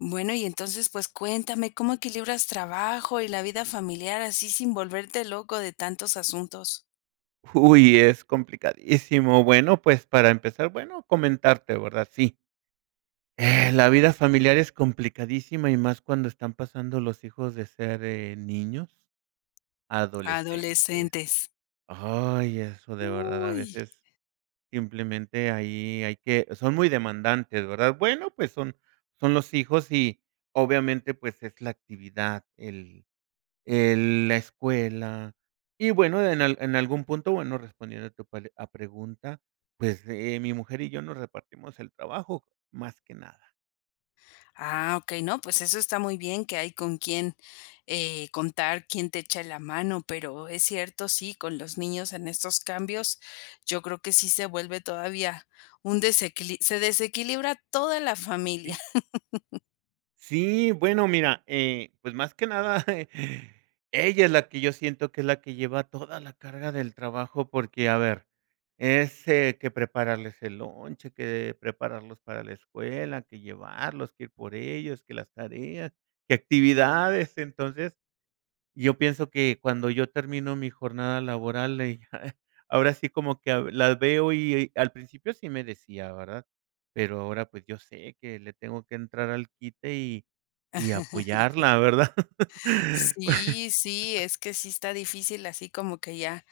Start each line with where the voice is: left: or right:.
left: Bueno, y entonces, pues, cuéntame, ¿cómo equilibras trabajo y la vida familiar así, sin volverte loco de tantos asuntos?
right: Uy, es complicadísimo. Bueno, pues para empezar, bueno, comentarte, ¿verdad? Sí. Eh, la vida familiar es complicadísima y más cuando están pasando los hijos de ser, eh, niños a adolescentes.
left: Adolescentes.
right: Ay, eso de verdad, a
left: Uy.
right: veces, simplemente, ahí hay que son muy demandantes, ¿verdad? Bueno, pues son son los hijos y obviamente, pues es la actividad, el el la escuela y bueno, en al en algún punto, bueno, respondiendo a tu pal a pregunta, pues, eh, mi mujer y yo nos repartimos el trabajo, más que nada.
left: Ah, okey. No, pues, eso está muy bien que hay con quién, eh, contar quién te echa la mano, pero es cierto, sí, con los niños en estos cambios, yo creo que sí se vuelve todavía un desequili se desequilibra toda la familia.
right: Sí. Sí, bueno, mira, eh, pues, más que nada ella es la que, yo siento que es la que lleva toda la carga del trabajo porque, a ver, es, eh, que prepararles el lonche, que prepararlos para la escuela, que llevarlos, que ir por ellos, que las tareas, que actividades. Entonces, yo pienso que, cuando yo termino mi jornada laboral, eh, ahora sí como que, ah, la veo y y, al principio sí me decía, ¿verdad?, pero ahora, pues, yo sé que le tengo que entrar al quite y y apoyarla, ¿verdad?
left: Sí, sí, es que sí está difícil, así como que ya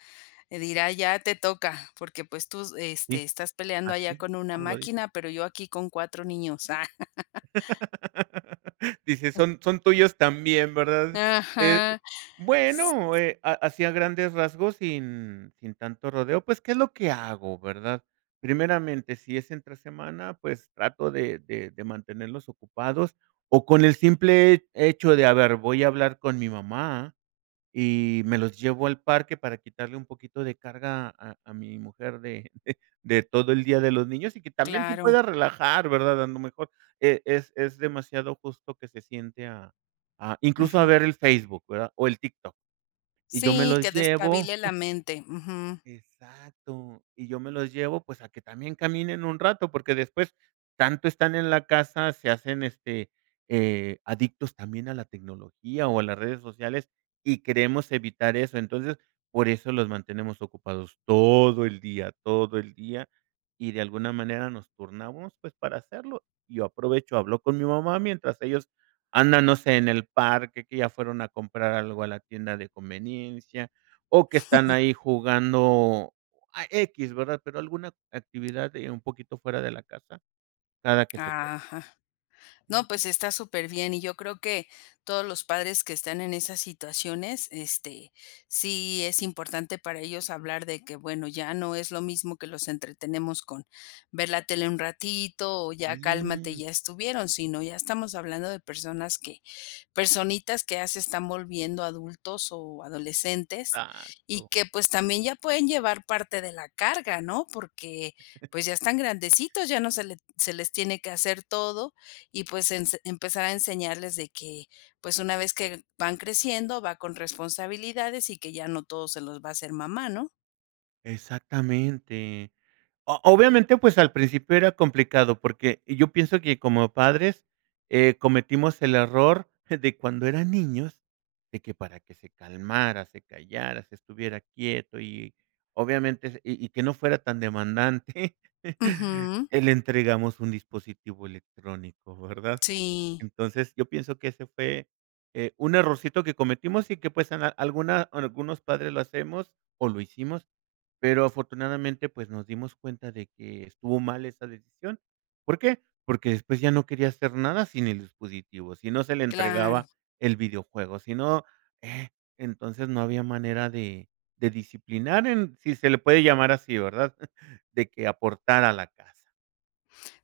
left: dirá: "Ya te toca porque, pues, tú s este,
right: Sí.
left: estás peleando allá
right: Así,
left: con una
right: como lo dices.
left: máquina, pero yo aquí con 4 niños". Ah.
right: Dice: "Son son tuyos también", ¿verdad?, eh,
left: Ajá,
right: bueno, eh, a así a grandes rasgos, sin sin tanto rodeo, pues, ¿qué es lo que hago, verdad? Primeramente, si es entre semana, pues trato de de de mantenerlos ocupados o con el simple he hecho de: "A ver, voy a hablar con mi mamá". Y me los llevo al parque para quitarle un poquito de carga a a mi mujer de de de todo el día de los niños y que también se
left: Claro.
right: pueda relajar, ¿verdad? A lo mejor, eh, es es demasiado, justo que se siente a a, incluso a
left: Ujú.
right: ver el Facebook, ¿verdad?, o el TikTok y yo me
left: Sí,
right: los
left: que
right: llevo
left: despabile la mente, ujú.
right: Exacto, y yo me los llevo, pues, a que también caminen un rato, porque después, tanto están en la casa, se hacen, este, eh, adictos también a la tecnología o a las redes sociales, y queremos evitar eso. Entonces, por eso los mantenemos ocupados todo el día todo el día. Y, de alguna manera, nos turnamos, pues, para hacerlo. Yo aprovecho, hablo con mi mamá, mientras ellos andan, no sé, en el parque, que ya fueron a comprar algo a la tienda de conveniencia o que están ahí jugando a equis, ¿verdad?, pero alguna actividad, eh, un poquito fuera de la casa, cada que se puede.
left: Ajá. No,
right: Ujú.
left: pues, está superbién y yo creo que todos los padres que están en esas situaciones, este, sí es importante, para ellos, hablar de que, bueno, ya no es lo mismo que los entretenemos con ver la tele un ratito o ya cálmate,
right: Sí.
left: ya estuvieron, sino ya estamos hablando de personas que personitas que ya se están volviendo adultos o adolescentes y
right: Exacto.
left: que, pues, también ya pueden llevar parte de la carga, ¿no?, porque, pues, ya están
right: [unintelligible]
left: grandecitos, ya no se le se les tiene que hacer todo y, pues, ense empezar a enseñarles de que, pues, una vez que van creciendo, va con responsabilidades y que ya no todo se los va a hacer mamá, ¿no?
right: Exactamente. O obviamente, pues, al principio era complicado. Porque yo pienso que como padres, eh, cometimos el error de cuando eran niños, de que para que se calmara, se callara, se estuviera quieto, y obviamente, y y que no fuera tan demandante
left: Ujú.
right: le entregamos un dispositivo electrónico, ¿verdad?
left: Sí.
right: Entonces, yo pienso que ese fue, eh, un errorcito que cometimos, y que pues, a alguna algunos padres lo hacemos, o lo hicimos, pero afortunadamente, pues, nos dimos cuenta de que estuvo mal esa decisión. ¿Por qué? Porque después ya no quería hacer nada sin el dispositivo. Si no se le
left: Claro.
right: entregaba el videojuego, si no, eh, entonces, no había manera de de disciplinar en si se le puede llamar así, ¿verdad? De que aportara a la casa.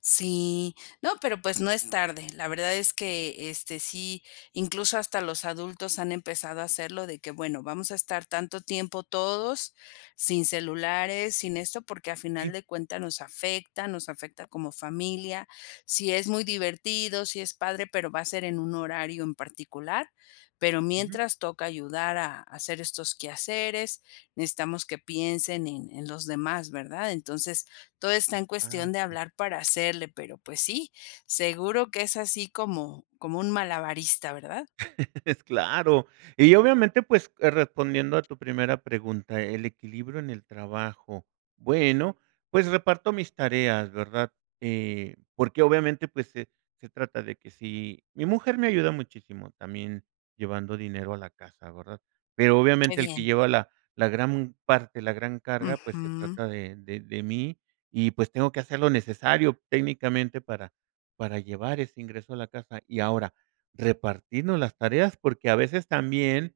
left: Sí, no, pero, pues, no es tarde. La verdad es que este, sí, incluso, hasta los adultos han empezado a hacerlo de que: "Bueno, vamos a estar tanto tiempo todos sin celulares, sin eso, porque al final
right: Sí.
left: de cuentas nos afecta, nos afecta como familia". Sí, es muy divertido, si es padre, pero va a ser en un horario en particular, pero
right: Ujú.
left: mientras toca ayudar a a hacer estos quehaceres, necesitamos que piensen en en los demás, verdad? Entonces, todo está en cuestión de
right: Exacto.
left: hablar para hacerle, pero, pues sí, seguro que es así como como un malabarista, verdad?
right: Claro, y obviamente, pues, eh, respondiendo a tu primera pregunta, el equilibrio en el trabajo. Bueno, pues, reparto mis tareas, ¿verdad? Eh, porque obviamente, pues, se se trata de que si mi mujer me ayuda muchísimo también llevando dinero a la casa, ¿verdad? Pero
left: Qué
right: obviamente el que
left: bien.
right: lleva la la gran parte, la gran carga, pues, se
left: Ujú.
right: trata de de de mí. Y pues, tengo que hacer lo necesario técnicamente para para llevar ese ingreso a la casa, y ahora repartirnos las tareas, porque a veces también,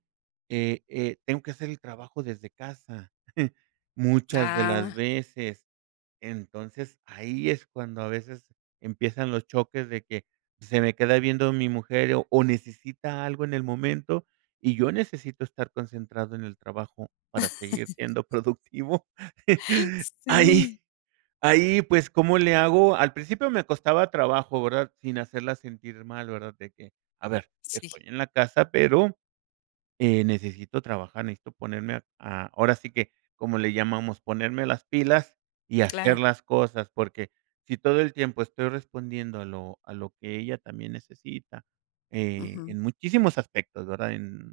right: eh eh, tengo que hacer el trabajo desde casa muchas de las
left: Ah.
right: veces. Entonces, ahí es cuando a veces empiezan los choques de que se me queda viendo mi mujer, o necesita algo en el momento, y yo necesito estar concentrado en el trabajo para seguir siendo productivo, ahí.
left: Sí.
right: Ahí, pues, cómo le hago? Al principio me costaba trabajo, ¿verdad? Sin hacerla sentir mal, ¿verdad? De que a ver,
left: Sí.
right: estoy en la casa, pero eh, necesito trabajar, necesito ponerme a a ahora sí que, como le llamamos, ponerme las pilas y hacer
left: Claro.
right: las cosas, porque si todo el tiempo estoy respondiendo a lo a lo que ella también necesita, eh,
left: Ujú.
right: en muchísimos aspectos, ¿verdad? En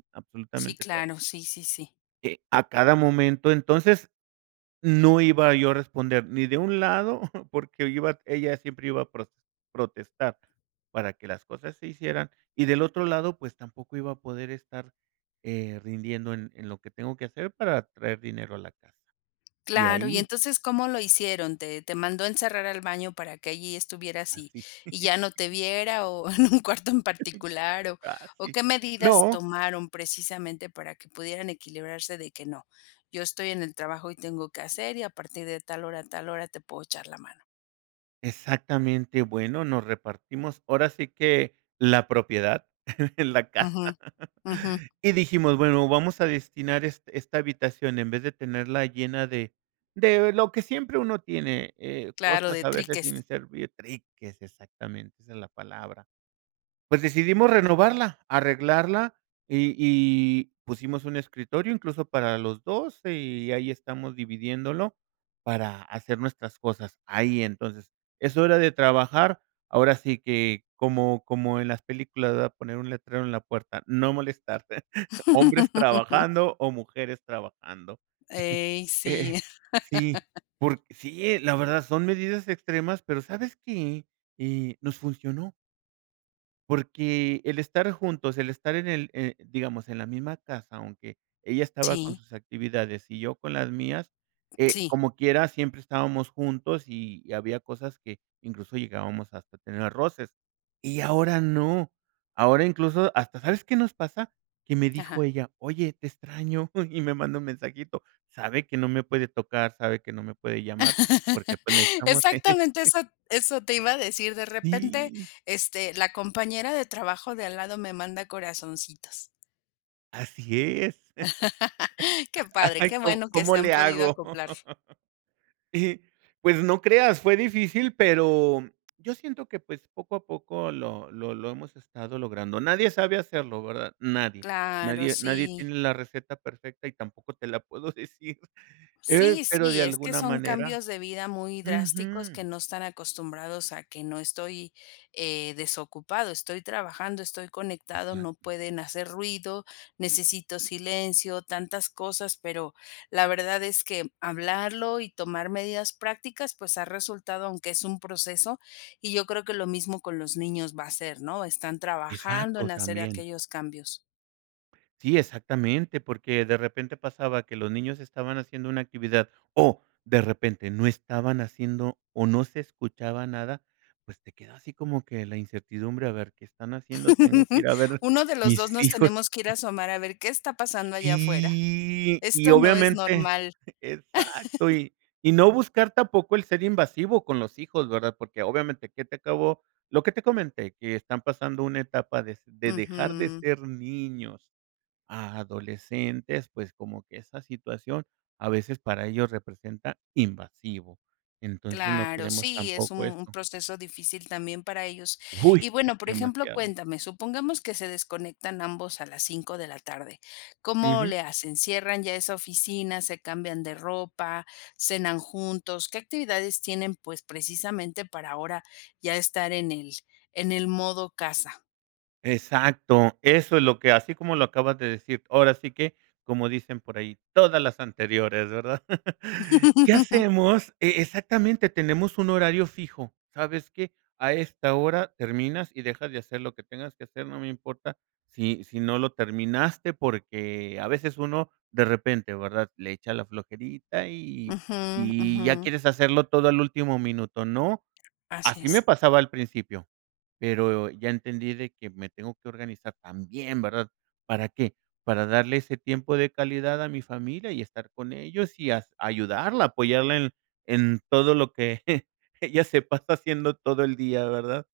left: Sí,
right: absolutamente todo.
left: claro. Sí, sí, sí.
right: Que a cada momento, entonces no iba yo a responder ni de un lado porque iba ella siempre iba a pro protestar para que las cosas se hicieran, y del otro lado, pues tampoco iba a poder estar, eh, rindiendo en en lo que tengo que hacer para traer dinero a la casa y
left: Claro, y
right: ahí
left: entonces, ¿cómo lo hicieron? ¿Te te mandó encerrar al baño para que allí estuvieras y
right: Así.
left: y ya no te viera?, o en un cuarto en particular o o
right: Casi
left: ¿qué medidas
right: no.
left: tomaron? Precisamente para que pudieran equilibrarse de que: "No, yo estoy en el trabajo y tengo que hacer, y a partir de tal hora a tal hora te puedo echar la mano".
right: Exactamente. Bueno, nos repartimos ahora sí que la propiedad en la casa,
left: Ujú. Ujú.
right: y dijimos bueno, vamos a destinar es esta habitación en vez de tenerla llena de de lo que siempre uno tiene, eh,
left: Claro,
right: cosas
left: de
right: a veces
left: triques.
right: sin servir triques, exactamente, esa es la palabra. Pues decidimos renovarla, arreglarla y y pusimos un escritorio incluso para los 2 y ahí estamos dividiéndolo para hacer nuestras cosas, ahí entonces, es hora de trabajar, ahora sí que como como en las películas, ¿verdad?, poner un letrero en la puerta: "No molestar, hombres trabajando o mujeres trabajando".
left: Ey, sí.
right: Eh sí, por sí, la verdad son medidas extremas, pero, ¿sabes qué?, eh, nos funcionó. Porque el estar juntos, el estar en el eh, digamos, en la misma casa, aunque ella estaba con
left: Sí.
right: sus actividades y yo con las mías, eh,
left: Sí.
right: como quieras, siempre estábamos juntos y había cosas que, incluso llegábamos hasta tener roces. Y ahora no. Ahora, incluso hasta, ¿sabes qué nos pasa? Que me
left: Ajá.
right: dijo ella: "Oye, te extraño". Y me manda un mensajito. Sabe que no me puede tocar, sabe que no me puede llamar, porque, pues, necesitamos
left: Exactamente, eso eso te iba a decir. De repente,
right: Sí.
left: este, la compañera de trabajo, de al lado, me manda corazoncitos.
right: Así es.
left: Qué padre.
right: Ay,
left: Qué
right: ¿cómo
left: bueno que
right: cómo
left: se han
right: le
left: podido
right: hago?
left: acoplar.
right: Y, pues, no creas, fue difícil, pero yo siento que, pues, poco a poco lo lo lo hemos estado logrando. Nadie sabe hacerlo, ¿verdad? Nadie
left: Claro,
right: nadie nadie
left: sí.
right: tiene la receta perfecta y tampoco te la puedo decir, eh,
left: Sí,
right: pero de
left: sí, es que
right: alguna
left: son
right: manera
left: cambios de vida muy drásticos, que
right: Ujú.
left: no están acostumbrados a que no estoy, eh, desocupado, estoy trabajando, estoy conectado, no
right: Exacto.
left: pueden hacer ruido, necesito silencio, tantas cosas. Pero la verdad es que hablarlo y tomar medidas prácticas, pues, ha resultado, aunque es un proceso. Y, yo creo que lo mismo con los niños va a ser, ¿no? Están trabajando
right: Exacto,
left: en hacer
right: también.
left: aquellos cambios.
right: Sí, exactamente, porque de repente pasaba que los niños estaban haciendo una actividad, o de repente no estaban haciendo o no se escuchaba nada, pues, te queda así como que la incertidumbre, a ver, ¿qué están haciendo? Tengo que ir a ver
left: Uno de los 2
right: mis
left: nos
right: hijos.
left: tenemos que ir a asomar a ver qué está pasando allá afuera,
right: Sí, y
left: esto no es
right: obviamente
left: normal.
right: Exacto. Y y no buscar tampoco el ser invasivo con los hijos, ¿verdad?, Porque obviamente que te acabo lo que te comenté, que están pasando una etapa de de dejar de
left: Ujú.
right: ser niños a adolescentes, pues, como que esa situación a veces para ellos representa, invasivo, entonces no
left: Claro,
right: queremos
left: sí, es
right: tampoco
left: un
right: eso.
left: proceso difícil también para ellos,
right: ¡Uy!
left: y
right: Es
left: bueno, por ejemplo,
right: demasiado.
left: cuéntame, supongamos que se desconectan ambos a las 5 de la tarde. ¿Cómo
right: Ujú.
left: le hacen? ¿Cierran ya esa oficina, se cambian de ropa, cenan juntos? ¿Qué actividades tienen, pues, precisamente para ahora ya estar en el en el modo casa?
right: Exacto, eso es lo que así como lo acabas de decir, ahora sí que, como dicen por ahí: "Todas las anteriores", ¿verdad? ¿Qué hacemos? E exactamente, tenemos un horario fijo. ¿Sabes qué? A esta hora terminas y dejas de hacer lo que tengas que hacer, no me importa, si si no lo terminaste, porque a veces uno de repente, ¿verdad?, le echa la flojerita, y
left: Ujú
right: y ya
left: ujú.
right: quieres hacerlo todo al último minuto, ¿no?
left: Así
right: Así me
left: es.
right: pasaba al principio, pero ya entendí de que me tengo que organizar también, ¿verdad? ¿Para qué? Para darle ese tiempo de calidad a mi familia y estar con ellos y a ayudarla, apoyarla en en todo lo que ella se pasa haciendo todo el día, ¿verdad?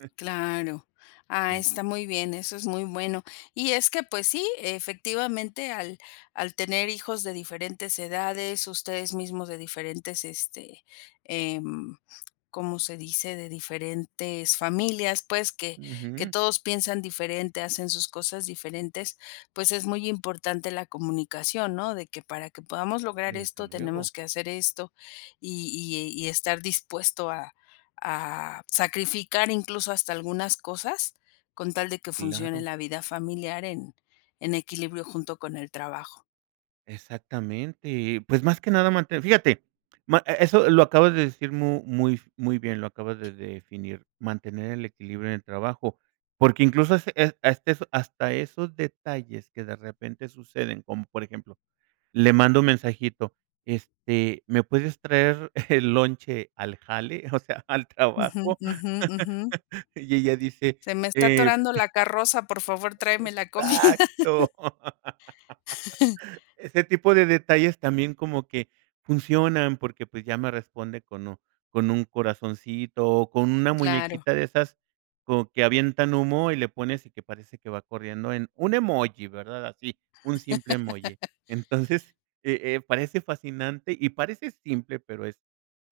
left: Claro, ah,
right: Sí.
left: está muy bien, eso es muy bueno, y es que, pues sí, efectivamente, al al tener hijos de diferentes edades, ustedes mismos de diferentes este, em, ¿como se dice? De diferentes familias, pues, que que
right: Ujú.
left: todos piensan diferente, hacen sus cosas diferentes, pues, es muy importante la comunicación, ¿no?, de que, para que podamos lograr
right: Desde
left: esto tenemos
right: luego.
left: que hacer esto y y y estar dispuesto a a sacrificar incluso hasta algunas cosas, con tal de que funcione
right: Claro.
left: la vida familiar en en equilibrio junto con el trabajo.
right: Exactamente. Pues, más que nada, manten fíjate ma e eso lo acabas de decir mu, muy muy bien, lo acabas de definir, mantener el equilibrio en el trabajo, porque, incluso, ese a este son hasta esos detalles que de repente suceden, como por ejemplo, le mando un mensajito, este: "¿Me puedes traer el lonche al jale, o sea, al
left: Ujú,
right: trabajo?",
left: ujú, ujú.
right: y ella dice.
left: Se me está
right: Eh
left: atorando la carroza por favor, tráeme la comida.
right: Exacto. Ese tipo de detalles también como que funcionan porque pues ya me responde con o, con un corazoncito o con una
left: Claro.
right: muñequita de esas como que avientan humo y le pones, y que parece que va corriendo en un emoji, ¿verdad? Así, un simple emoji. Entonces, eh eh, parece fascinante y parece simple, pero es,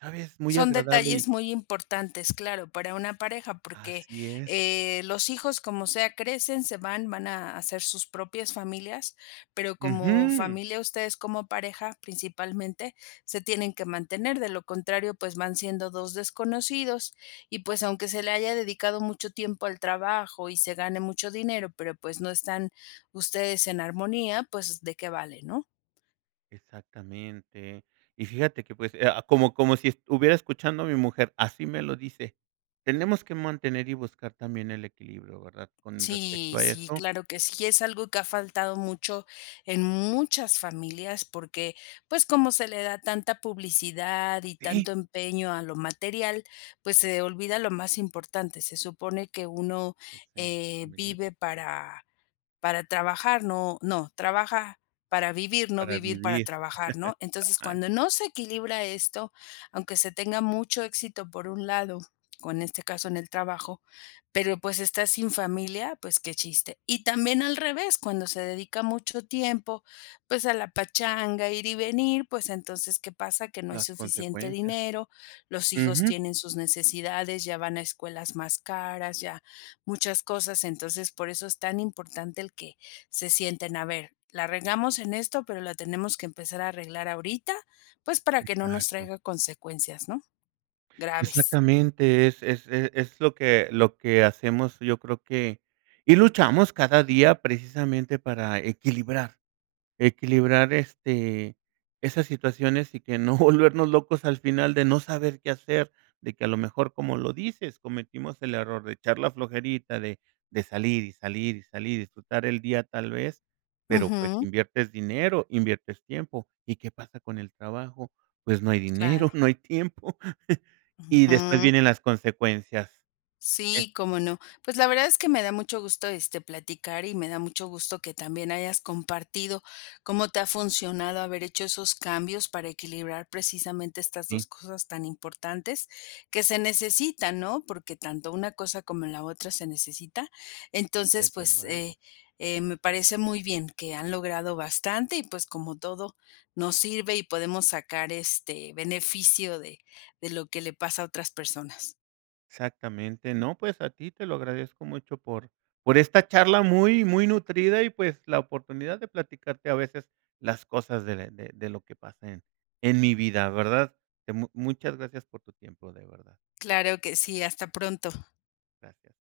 right: ¿sabes?, muy
left: Son
right: agradable y
left: detalles muy importantes, claro, para una pareja, porque,
right: Así es.
left: eh, los hijos, como sea, crecen, se van, van a hacer sus propias familias, pero como
right: Ujú.
left: familia, ustedes como pareja, principalmente se tienen que mantener de lo contrario, pues van siendo 2 desconocidos. Y pues, aunque se le haya dedicado mucho tiempo al trabajo y se gane mucho dinero, pero, pues, no están ustedes en armonía pues de qué vale, ¿no?
right: Exactamente, y fíjate que pues, eh, ah, como como si est hubiera escuchando a mi mujer, así me lo dice. Tenemos que mantener y buscar también el equilibrio, ¿verdad?, con respecto
left: Sí,
right: a
left: sí,
right: eso.
left: claro que sí. Es algo que ha faltado mucho en muchas familias porque, pues, como se le da tanta publicidad y
right: Sí.
left: tanto empeño a lo material, pues se olvida lo más importante. Se supone que uno,
right: Esencia
left: eh,
right: familiar.
left: vive para para trabajar, no No, trabaja para vivir, no
right: Para
left: vivir para
right: vivir,
left: trabajar, ¿no? Entonces, cuando
right: exacto.
left: no se equilibra esto, aunque se tenga mucho éxito por un lado, con este caso en el trabajo, pero, pues, está sin familia. Pues qué chiste, y también al revés, cuando se dedica mucho tiempo, pues a la pachanga ir y venir, pues entonces, ¿qué pasa?, que no hay
right: Las
left: suficiente
right: consecuencias,
left: dinero, los hijos
right: ujú.
left: tienen sus necesidades, ya van a escuelas más caras, ya muchas cosas. Entonces, por eso es tan importante el que, se sienten a ver, "la regamos en esto, pero la tenemos que empezar a arreglar ahorita, pues, para que no nos
right: Exacto.
left: traiga consecuencias, ¿no?, graves".
right: Exactamente, es es e es lo que lo que hacemos. Yo creo que y luchamos cada día precisamente para equilibrar, equilibrar, este, esas situaciones, y que no volvernos locos al final de no saber qué hacer, de que a lo mejor, como lo dices, cometimos el error de echar la flojerita de de salir, y salir, y salir, y disfrutar el día, tal vez, pero, pues,
left: Ujú.
right: inviertes dinero, inviertes tiempo, ¿y qué pasa con el trabajo? Pues, no hay dinero,
left: Claro.
right: no hay tiempo, y después
left: Ujú.
right: vienen las consecuencias. Eh,
left: Sí,
right: sí.
left: cómo no, pues la verdad es que me da mucho gusto, este, platicar y me da mucho gusto que también hayas compartido cómo te ha funcionado haber hecho esos cambios para equilibrar precisamente estas
right: Sí.
left: 2 cosas tan importantes que se necesita, ¿no?, porque tanto una cosa como la otra se necesita. Entonces,
right: Desde
left: pues,
right: luego.
left: eh, eh, me parece muy bien que han logrado bastante, y pues, como todo nos sirve y podemos sacar, este, beneficio de de lo que le pasa a otras personas.
right: Exactamente. No, pues a ti te lo agradezco mucho por por esta charla muy, muy nutrida, y pues, la oportunidad de platicarte a veces las cosas de de de lo que pasa en en mi vida, ¿verdad?, de mu muchas gracias por tu tiempo, de verdad.
left: Claro que sí. Hasta pronto.
right: Gracias.